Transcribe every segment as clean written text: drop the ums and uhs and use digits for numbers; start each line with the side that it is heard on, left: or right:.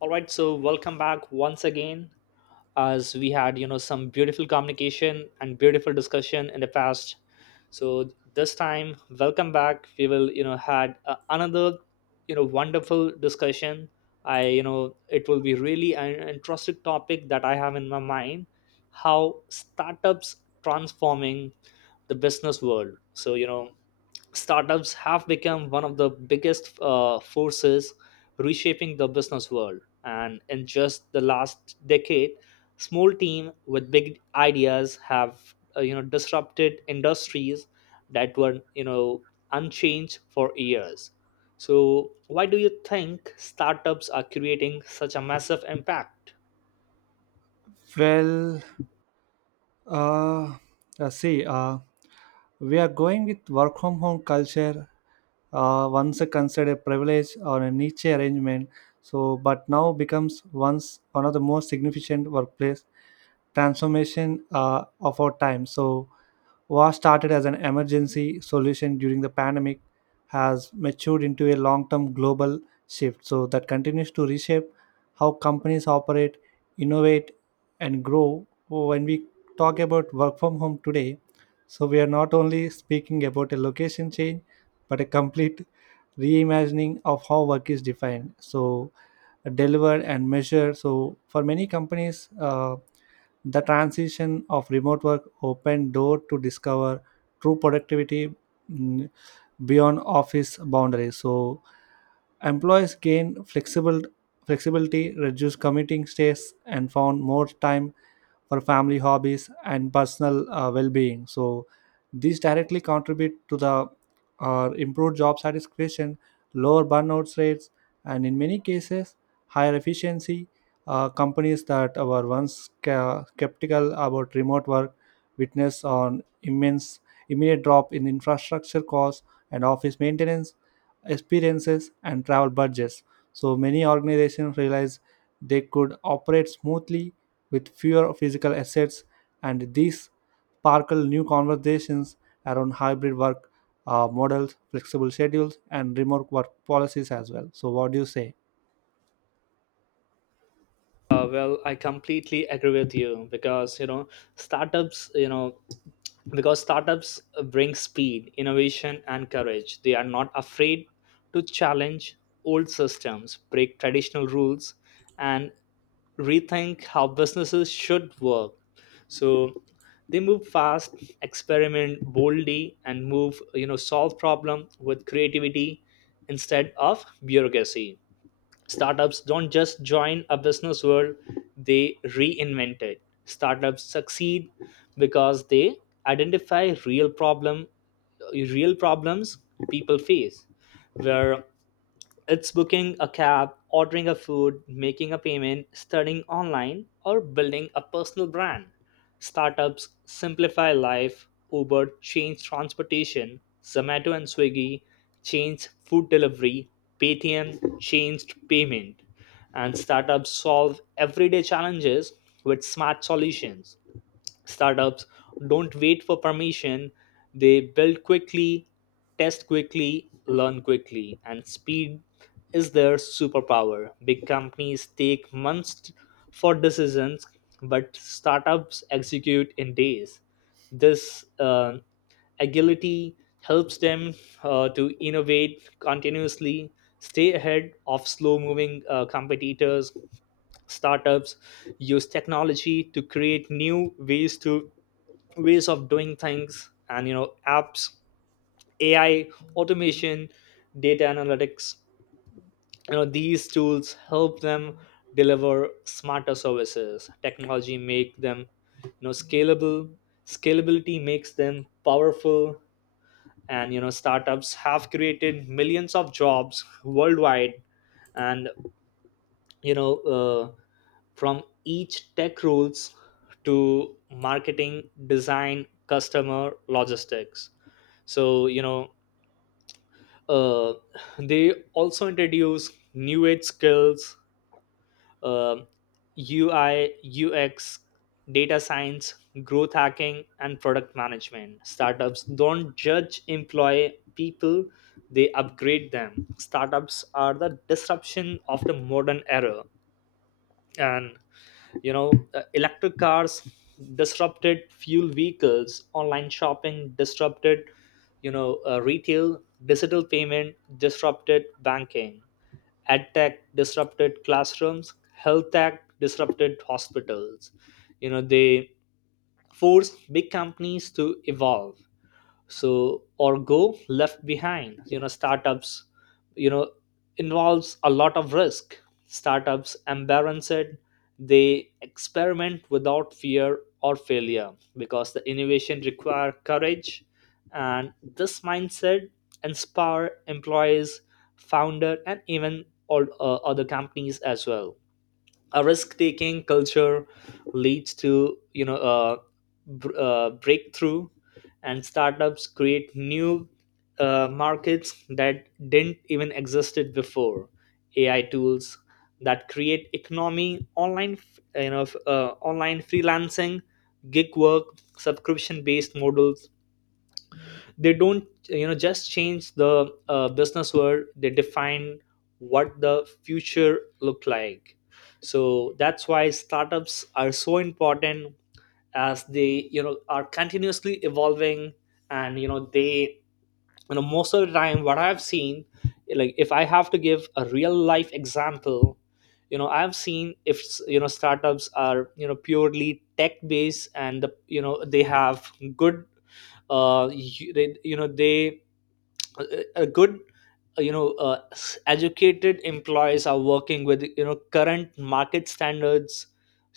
left: All right, so welcome back once again as we had, some beautiful communication and beautiful discussion in the past. So this time, welcome back. We will, had another, wonderful discussion. It will be really an interesting topic that I have in my mind, how startups transforming the business world. So, startups have become one of the biggest forces reshaping the business world. And in just the last decade, small team with big ideas have disrupted industries that were unchanged for years. So why do you think startups are creating such a massive impact?
right: Well, uh, uh, see, uh, we are going with work from home culture. Once considered a privilege or a niche arrangement, so but now becomes once one of the most significant workplace transformation of our time. So what started as an emergency solution during the pandemic has matured into a long-term global shift, so that continues to reshape how companies operate, innovate, and grow. When we talk about work from home today, so we are not only speaking about a location change, but a complete reimagining of how work is defined. So, delivered and measured. So, for many companies, the transition of remote work opened door to discover true productivity mm, beyond office boundaries. So, employees gain flexible flexibility, reduce commuting stays, and found more time for family hobbies and personal well-being, so these directly contribute to the improved job satisfaction, lower burnout rates, and in many cases higher efficiency. Companies that were once skeptical about remote work witness an immense immediate drop in infrastructure costs and office maintenance, experiences and travel budgets. So many organizations realized they could operate smoothly with fewer physical assets, and these sparkle new conversations around hybrid work models, flexible schedules, and remote work policies as well. So, what do you say?
left: Well, I completely agree with you because startups, you know, startups bring speed, innovation, and courage. They are not afraid to challenge old systems, break traditional rules, and rethink how businesses should work. So they move fast, experiment boldly, and move you know solve problem with creativity instead of bureaucracy. Startups don't just join a business world, they reinvent it. Startups succeed because they identify real problem real problems people face where it's booking a cab, ordering a food, making a payment, studying online, or building a personal brand. Startups simplify life. Uber changed transportation, Zomato and Swiggy changed food delivery, Paytm changed payment, and startups solve everyday challenges with smart solutions. Startups don't wait for permission, they build quickly, test quickly, learn quickly, and speed is their superpower. Big companies take months for decisions, but startups execute in days. This agility helps them to innovate continuously, stay ahead of slow moving competitors. Startups use technology to create new ways to ways of doing things, and apps, AI, automation, data analytics. These tools help them deliver smarter services. Technology make them scalable. Scalability makes them powerful, and startups have created millions of jobs worldwide, and you know uh, from each tech rules to marketing design customer logistics. So uh, they also introduce new age skills, um UI, UX, data science, growth hacking, and product management. Startups don't judge employ people, they upgrade them. Startups are the disruption of the modern era, and electric cars disrupted fuel vehicles, online shopping disrupted retail, digital payment disrupted banking, edtech disrupted classrooms, health tech disrupted hospitals. You know they forced big companies to evolve so or go left behind. Startups you know involves a lot of risk. Startups embarrass it, they experiment without fear or failure because the innovation require courage, and this mindset inspire employees, founder, and even all other companies as well. A risk-taking culture leads to a breakthrough, and startups create new markets that didn't even existed before. AI tools that create economy online, online freelancing, gig work, subscription based models. They don't just change the business world, they define what the future look like. So that's why startups are so important, as they are continuously evolving. And you know they you know most of the time what I've seen, like if I have to give a real life example, I've seen if startups are purely tech based and the, you know they have good you, they, you know they a a good educated employees are working with current market standards,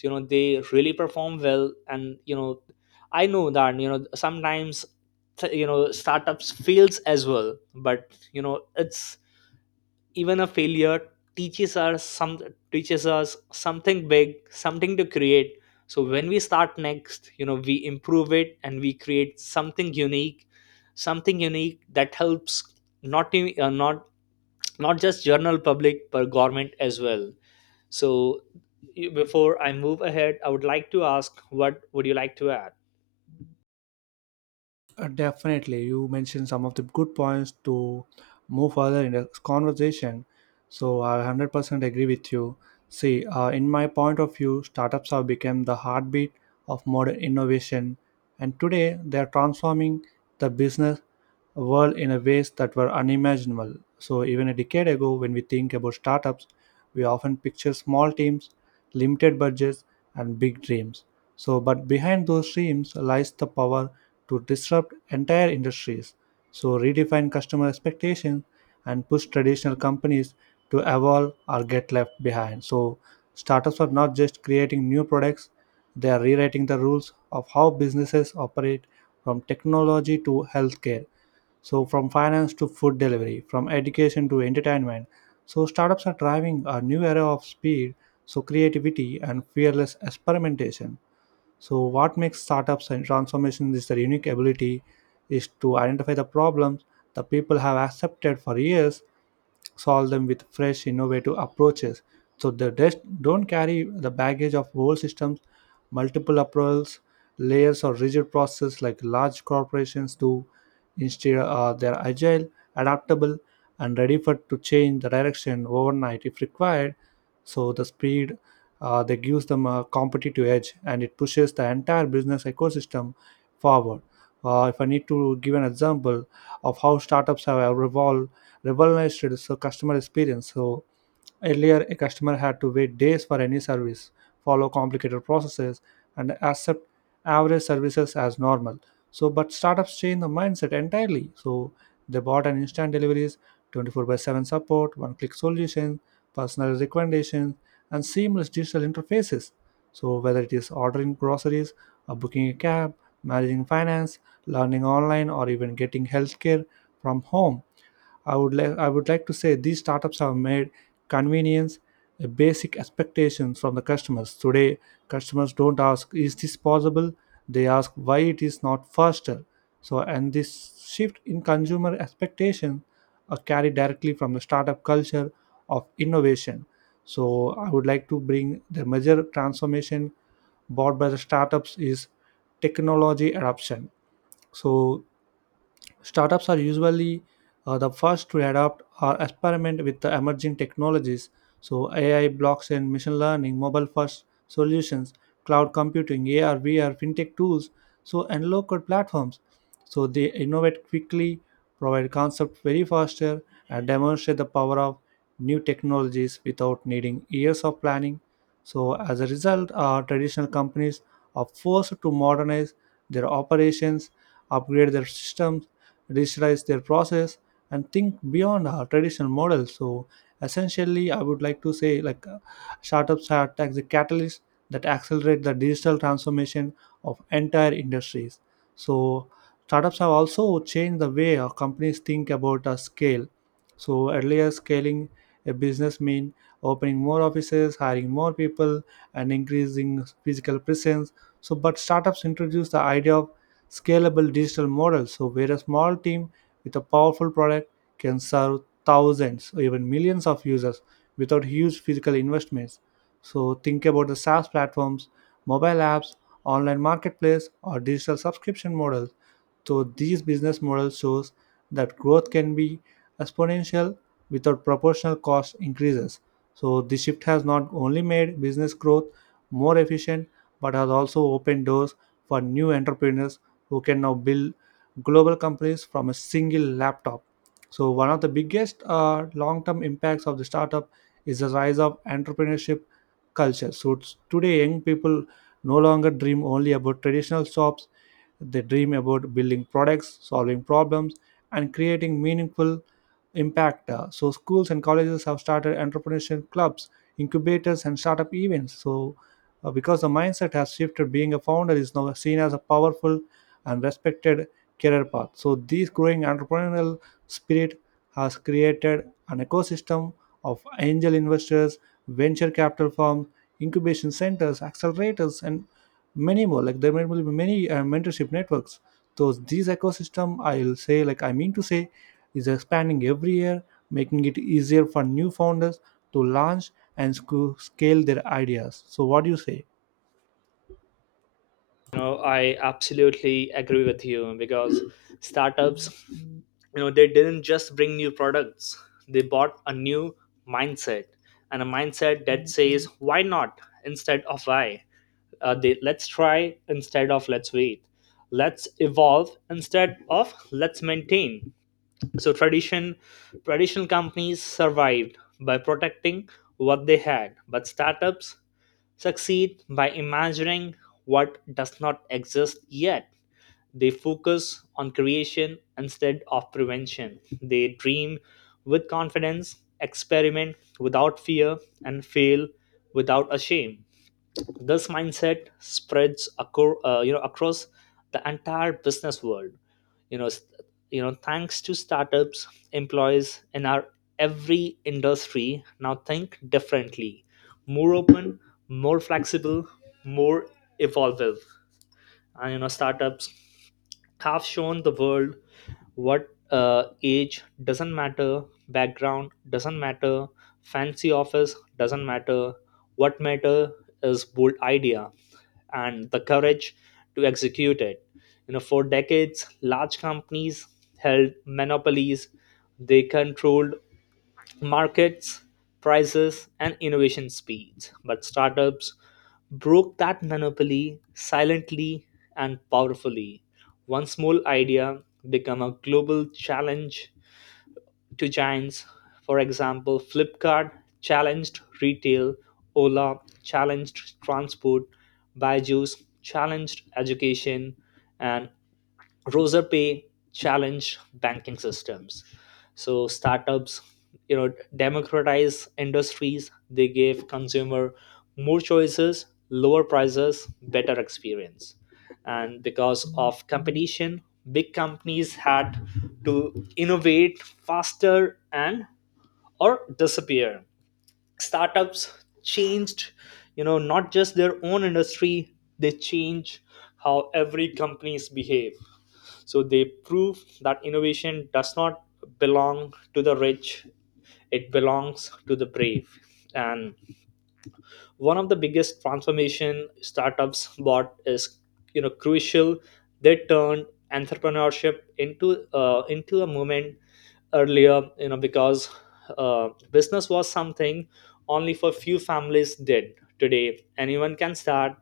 left: they really perform well. And I know that sometimes startups fails as well, but it's even a failure teaches us some teaches us something big, something to create. So when we start next, we improve it and we create something unique, something unique that helps not in- not not just general public but government as well. So before I move ahead I would like to ask, what would you like to add?
right: Definitely, you mentioned some of the good points to move further in the conversation. So I 100% agree with you. See, in my point of view, startups have become the heartbeat of modern innovation, and today they are transforming the business world in a ways that were unimaginable. So even a decade ago, when we think about startups, we often picture small teams, limited budgets, and big dreams. So, but behind those dreams lies the power to disrupt entire industries, so redefine customer expectations and push traditional companies to evolve or get left behind. So, startups are not just creating new products, they are rewriting the rules of how businesses operate from technology to healthcare. So, from finance to food delivery, from education to entertainment. So, startups are driving a new era of speed, so creativity and fearless experimentation. So, what makes startups and transformation is their unique ability is to identify the problems the people have accepted for years, solve them with fresh, innovative approaches. So they just don't carry the baggage of old systems, multiple approvals, layers, or rigid processes like large corporations do. Instead, they are agile, adaptable, and ready for to change the direction overnight if required. So the speed, that gives them a competitive edge and it pushes the entire business ecosystem forward. If I need to give an example of how startups have revolutionized the customer experience, so earlier, a customer had to wait days for any service, follow complicated processes, and accept average services as normal. So, but startups change the mindset entirely. So, they bought an instant deliveries, 24 by 7 support, one click solution, personalized recommendations, and seamless digital interfaces. So, whether it is ordering groceries, or booking a cab, managing finance, learning online, or even getting healthcare from home, I would like to say these startups have made convenience a basic expectation from the customers. Today, customers don't ask, is this possible? They ask why it is not faster. So and this shift in consumer expectation are carried directly from the startup culture of innovation. So I would like to bring the major transformation brought by the startups is technology adoption. So startups are usually the first to adapt or experiment with the emerging technologies. So, AI, blockchain, machine learning, mobile first solutions, cloud computing, AR, VR, fintech tools, so and low code platforms. So, they innovate quickly, provide concepts very faster, and demonstrate the power of new technologies without needing years of planning. So, as a result, our traditional companies are forced to modernize their operations, upgrade their systems, digitize their process, and think beyond our traditional models. So essentially I would like to say like, startups are like the catalyst that accelerate the digital transformation of entire industries. So startups have also changed the way our companies think about a scale. So earlier scaling a business mean opening more offices, hiring more people, and increasing physical presence. So but startups introduce the idea of scalable digital model. So, where a small team with a powerful product can serve thousands or even millions of users without huge physical investments. So, think about the SaaS platforms, mobile apps, online marketplace, or digital subscription models. So, these business models shows that growth can be exponential without proportional cost increases. So, this shift has not only made business growth more efficient, but has also opened doors for new entrepreneurs who can now build global companies from a single laptop. So, one of the biggest long term impacts of the startup is the rise of entrepreneurship culture. So, today, young people no longer dream only about traditional jobs, they dream about building products, solving problems, and creating meaningful impact. So, schools and colleges have started entrepreneurship clubs, incubators, and startup events. So, because the mindset has shifted, being a founder is now seen as a powerful and respected career path. So this growing entrepreneurial spirit has created an ecosystem of angel investors, venture capital firms, incubation centers, accelerators, and many more, like there will be many mentorship networks. So these ecosystem, I'll say, like I mean to say, is expanding every year, making it easier for new founders to launch and scale their ideas. So what do you say?
left: No, I absolutely agree with you because startups, they didn't just bring new products, they bought a new mindset, and a mindset that says why not instead of why. Let's try instead of let's wait, let's evolve instead of let's maintain. So traditional companies survived by protecting what they had, but startups succeed by imagining what does not exist yet. They focus on creation instead of prevention. They dream with confidence, experiment without fear, and fail without a shame. This mindset spreads across the entire business world. You know, st- thanks to startups, employees in our every industry now think differently, more open, more flexible, more evolving. And startups have shown the world what age doesn't matter, background doesn't matter, fancy office doesn't matter. What matter is bold idea and the courage to execute it. For decades, large companies held monopolies. They controlled markets, prices, and innovation speeds. But startups broke that monopoly silently and powerfully. One small idea became a global challenge to giants. For example, Flipkart challenged retail, Ola challenged transport, Byju's challenged education, and Roser Pay challenge banking systems. So startups, democratize industries. They give consumer more choices, lower prices, better experience. And because of competition, big companies had to innovate faster and or disappear. Startups changed, not just their own industry, they change how every companies behave. So they prove that innovation does not belong to the rich, it belongs to the brave. And one of the biggest transformation startups bought is crucial: they turned entrepreneurship into a movement. Earlier, you know because business was something only for few families did. Today anyone can start: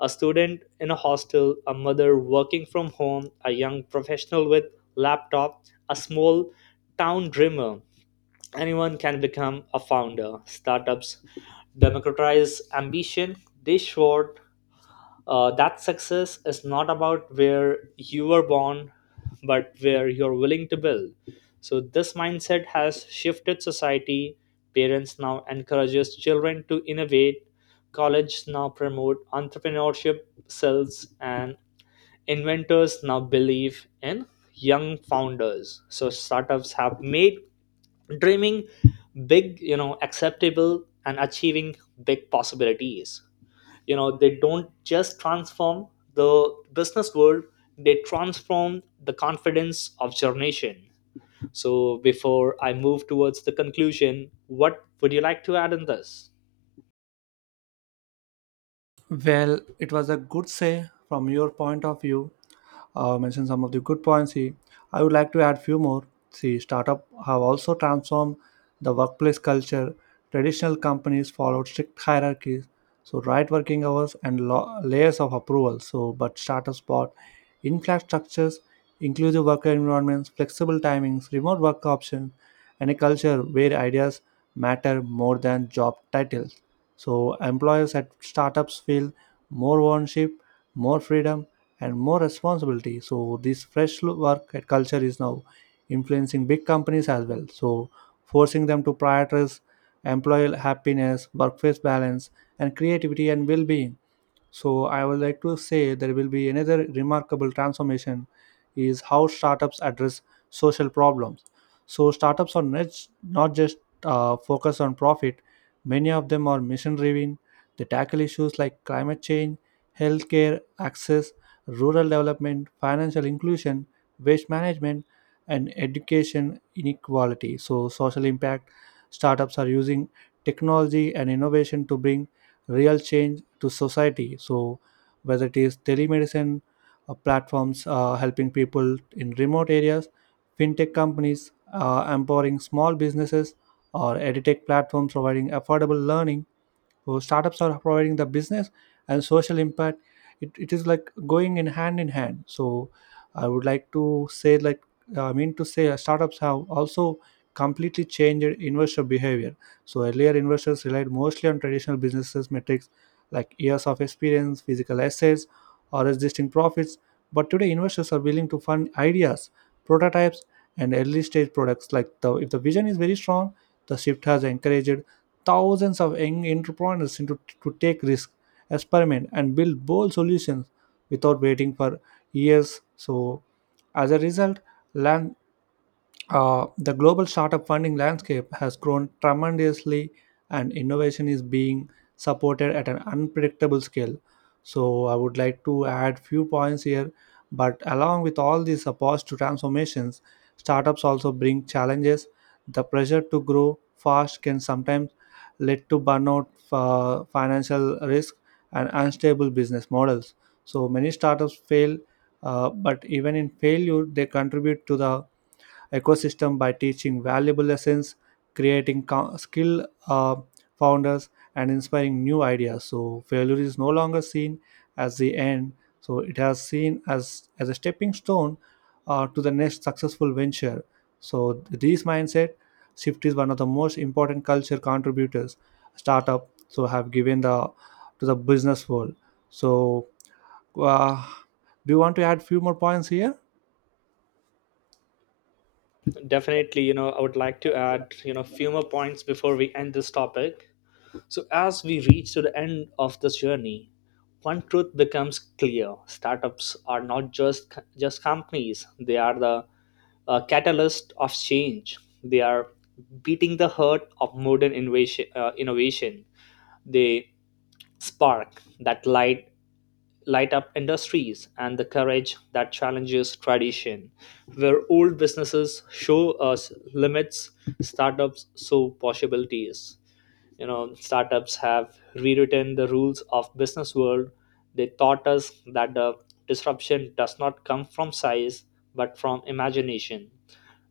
left: a student in a hostel, a mother working from home, a young professional with laptop, a small town dreamer. Anyone can become a founder. Startups democratize ambition. They showed that success is not about where you were born, but where you're willing to build. So this mindset has shifted society. Parents now encourages children to innovate. Colleges now promote entrepreneurship skills, and inventors now believe in young founders. So startups have made dreaming big acceptable and achieving big possibilities. They don't just transform the business world, they transform the confidence of your nation. So before I move towards the conclusion, what would you like to add in this?
right: Well, it was a good say from your point of view. Mentioned some of the good points. He, I would like to add few more. See, startup have also transformed the workplace culture. Traditional companies followed strict hierarchies, so right working hours and layers of approval. So, but startups brought in-flat structures, inclusive worker environments, flexible timings, remote work options, and a culture where ideas matter more than job titles. So employers at startups feel more ownership, more freedom, and more responsibility. So this fresh work culture is now influencing big companies as well, so forcing them to prioritize employee happiness, workplace balance, and creativity and well-being. So I would like to say there will be another remarkable transformation is how startups address social problems. So startups are not just focused on profit. Many of them are mission-driven. They tackle issues like climate change, healthcare access, rural development, financial inclusion, waste management, and education inequality. So social impact. Startups are using technology and innovation to bring real change to society. So whether it is telemedicine platforms helping people in remote areas, fintech companies empowering small businesses, or edtech platforms providing affordable learning, so startups are providing the business and social impact. It is like going in hand in hand. So I would like to say like, I mean to say, startups have also completely changed investor behavior. So earlier investors relied mostly on traditional businesses metrics like years of experience, physical assets, or existing profits, but today investors are willing to fund ideas, prototypes, and early stage products. Like the, if the vision is very strong, the shift has encouraged thousands of young entrepreneurs into, to take risks, experiment, and build bold solutions without waiting for years. So, as a result, land the global startup funding landscape has grown tremendously, and innovation is being supported at an unpredictable scale. So, I would like to add few points here. But along with all these supports to transformations, startups also bring challenges. The pressure to grow fast can sometimes lead to burnout, financial risk, and unstable business models. So many startups fail, but even in failure, they contribute to the ecosystem by teaching valuable lessons, creating skill founders, and inspiring new ideas. So failure is no longer seen as the end. So it has seen as a stepping stone to the next successful venture. So this mindset shift is one of the most important culture contributors startup so have given the to the business world. So uh, do you want to add few more points here?
left: Definitely, I would like to add few more points before we end this topic. So, as we reach to the end of this journey, one truth becomes clear: startups are not just companies; they are the catalyst of change. They are beating the heart of modern innovation. They spark that light light up industries and the courage that challenges tradition. Where old businesses show us limits, startups show possibilities. Startups have rewritten the rules of business world. They taught us that the disruption does not come from size but from imagination,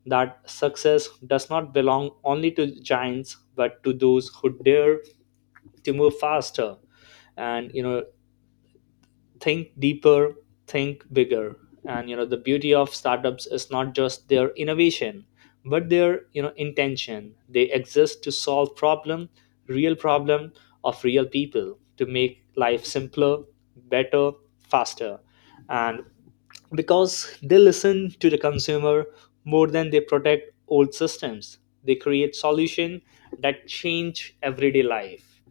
left: that success does not belong only to giants but to those who dare to move faster and think deeper, think bigger. And the beauty of startups is not just their innovation but their intention. They exist to solve problem, real problem of real people, to make life simpler, better, faster. And because they listen to the consumer more than they protect old systems, they create solution that change everyday life.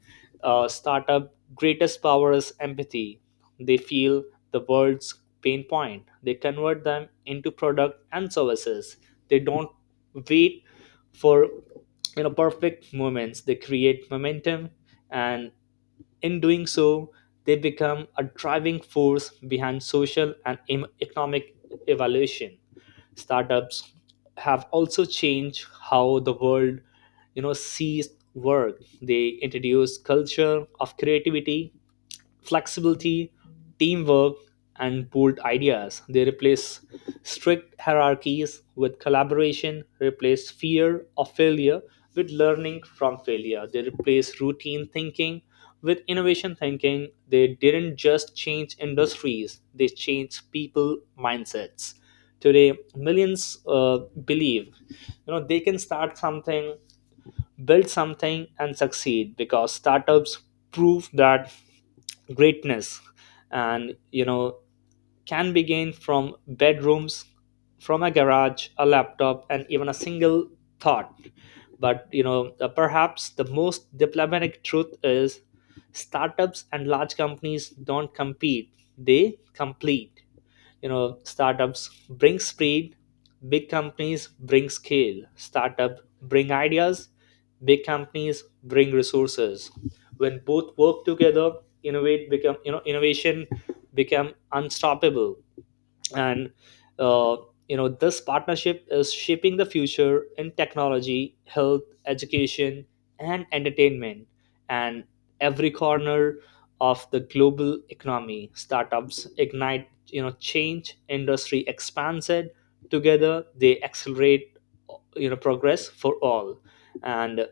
left: Startup greatest power is empathy. They feel the world's pain point, they convert them into product and services. They don't wait for perfect moments, they create momentum. And in doing so they become a driving force behind social and economic evaluation. Startups have also changed how the world sees work. They introduce culture of creativity, flexibility, teamwork, and pooled ideas. They replace strict hierarchies with collaboration, replace fear of failure with learning from failure. They replace routine thinking with innovation thinking. They didn't just change industries, they changed people mindsets. Today, millions believe they can start something, build something, and succeed because startups prove that greatness and you know can be gained from bedrooms, from a garage, a laptop, and even a single thought. But perhaps the most diplomatic truth is startups and large companies don't compete, they complete. You know, startups bring speed, big companies bring scale, startup bring ideas, big companies bring resources. When both work together, innovate become, you know, innovation become unstoppable. And uh, this partnership is shaping the future in technology, health, education, and entertainment, and every corner of the global economy. Startups ignite, you know, change industry expands it, together they accelerate, you know, progress for all. And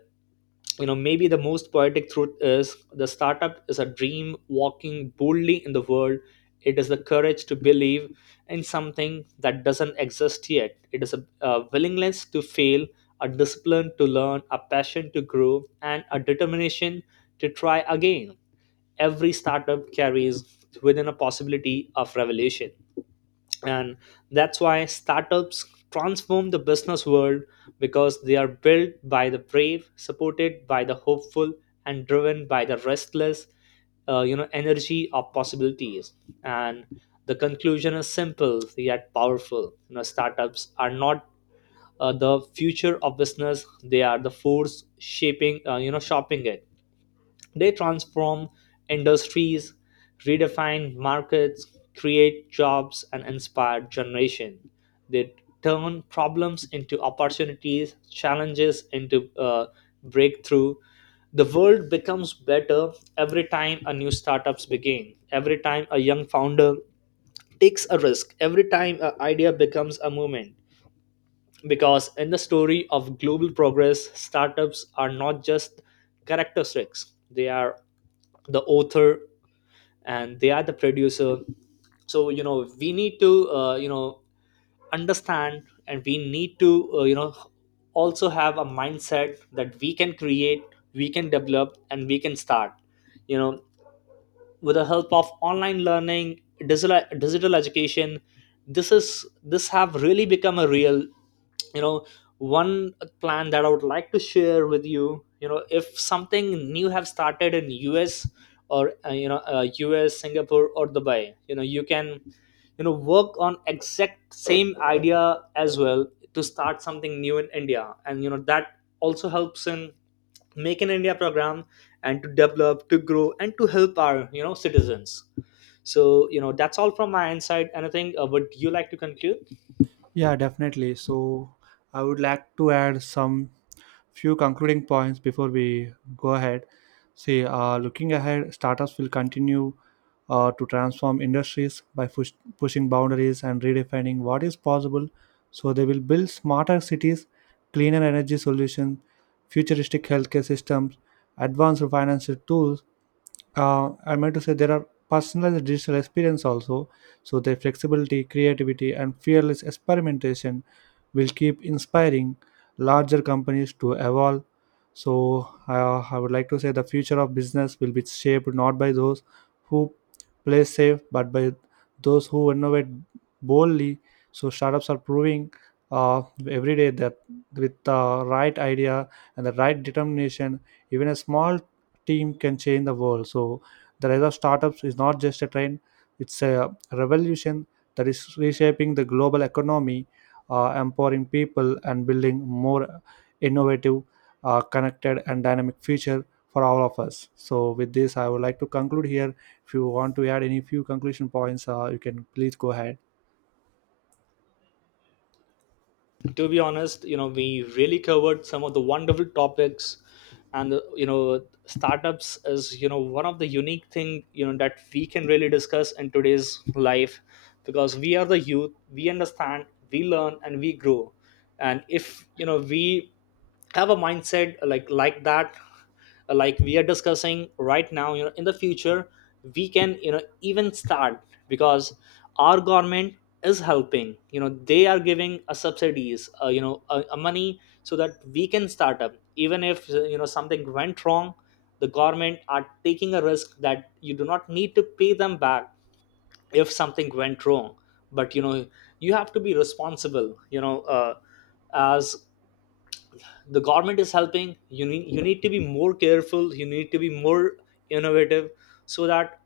left: maybe the most poetic truth is the startup is a dream walking boldly in the world. It is the courage to believe in something that doesn't exist yet. It is a willingness to fail, a discipline to learn, a passion to grow, and a determination to try again. Every startup carries within a possibility of revolution, and that's why startups transform the business world, because they are built by the brave, supported by the hopeful, and driven by the restless energy of possibilities. And the conclusion is simple yet powerful. You know, startups are not the future of business, they are the force shaping, uh, you know, shaping it. They transform industries, redefine markets, create jobs, and inspire generation. They turn problems into opportunities, challenges into breakthrough. The world becomes better every time a new startups begin, every time a young founder takes a risk, every time an idea becomes a movement. Because in the story of global progress, startups are not just characteristics; they are the author, and they are the producer. So we need to understand, and we need to also have a mindset that we can create, we can develop, and we can start, you know with the help of online learning, digital education. This is, this have really become a real, you know, one plan that I would like to share with you. You know, if something new have started in US, or US, Singapore, or Dubai, you can, you know, work on exact same idea as well, to start something new in India, and that also helps in Make in India program, and to develop, to grow, and to help our citizens. So that's all from my inside. Anything would you like to conclude?
right: Yeah, definitely. So I would like to add some few concluding points before we go ahead. See, looking ahead, startups will continue to transform industries by pushing boundaries and redefining what is possible. So they will build smarter cities, cleaner energy solutions, futuristic healthcare systems, advanced financial tools, I meant to say there are personalized digital experience also. So their flexibility, creativity, and fearless experimentation will keep inspiring larger companies to evolve. So I would like to say the future of business will be shaped not by those who play safe, but by those who innovate boldly. So startups are proving uh, every day that with the right idea and the right determination, even a small team can change the world. So the rise of startups is not just a trend; it's a revolution that is reshaping the global economy, empowering people, and building more innovative, connected, and dynamic future for all of us. So with this, I would like to conclude here. If you want to add any few conclusion points, you can please go ahead.
left: To be honest, we really covered some of the wonderful topics, and startups is, you know, one of the unique thing, you know, that we can really discuss in today's life, because we are the youth, we understand, we learn, and we grow. And if we have a mindset like that, like we are discussing right now, in the future, we can, you know, even start, because our government is helping. You know, they are giving a subsidies, a money, so that we can start up, even if something went wrong, the government are taking a risk that you do not need to pay them back if something went wrong. But you have to be responsible, as the government is helping, you need to be more careful, you need to be more innovative, so that,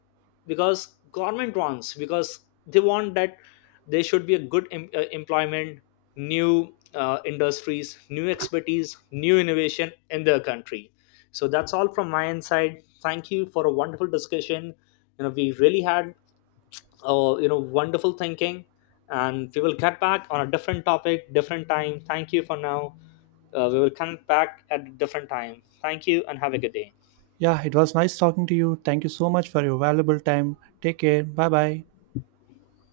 left: because government wants, because they want that there should be a good employment, new industries, new expertise, new innovation in their country. So that's all from my end side. Thank you for a wonderful discussion. You know, we really had wonderful thinking, and we will get back on a different topic, different time. Thank you for now. We will come back at a different time. Thank you and have a good day.
right: Yeah, it was nice talking to you. Thank you so much for your valuable time. Take care. Bye bye.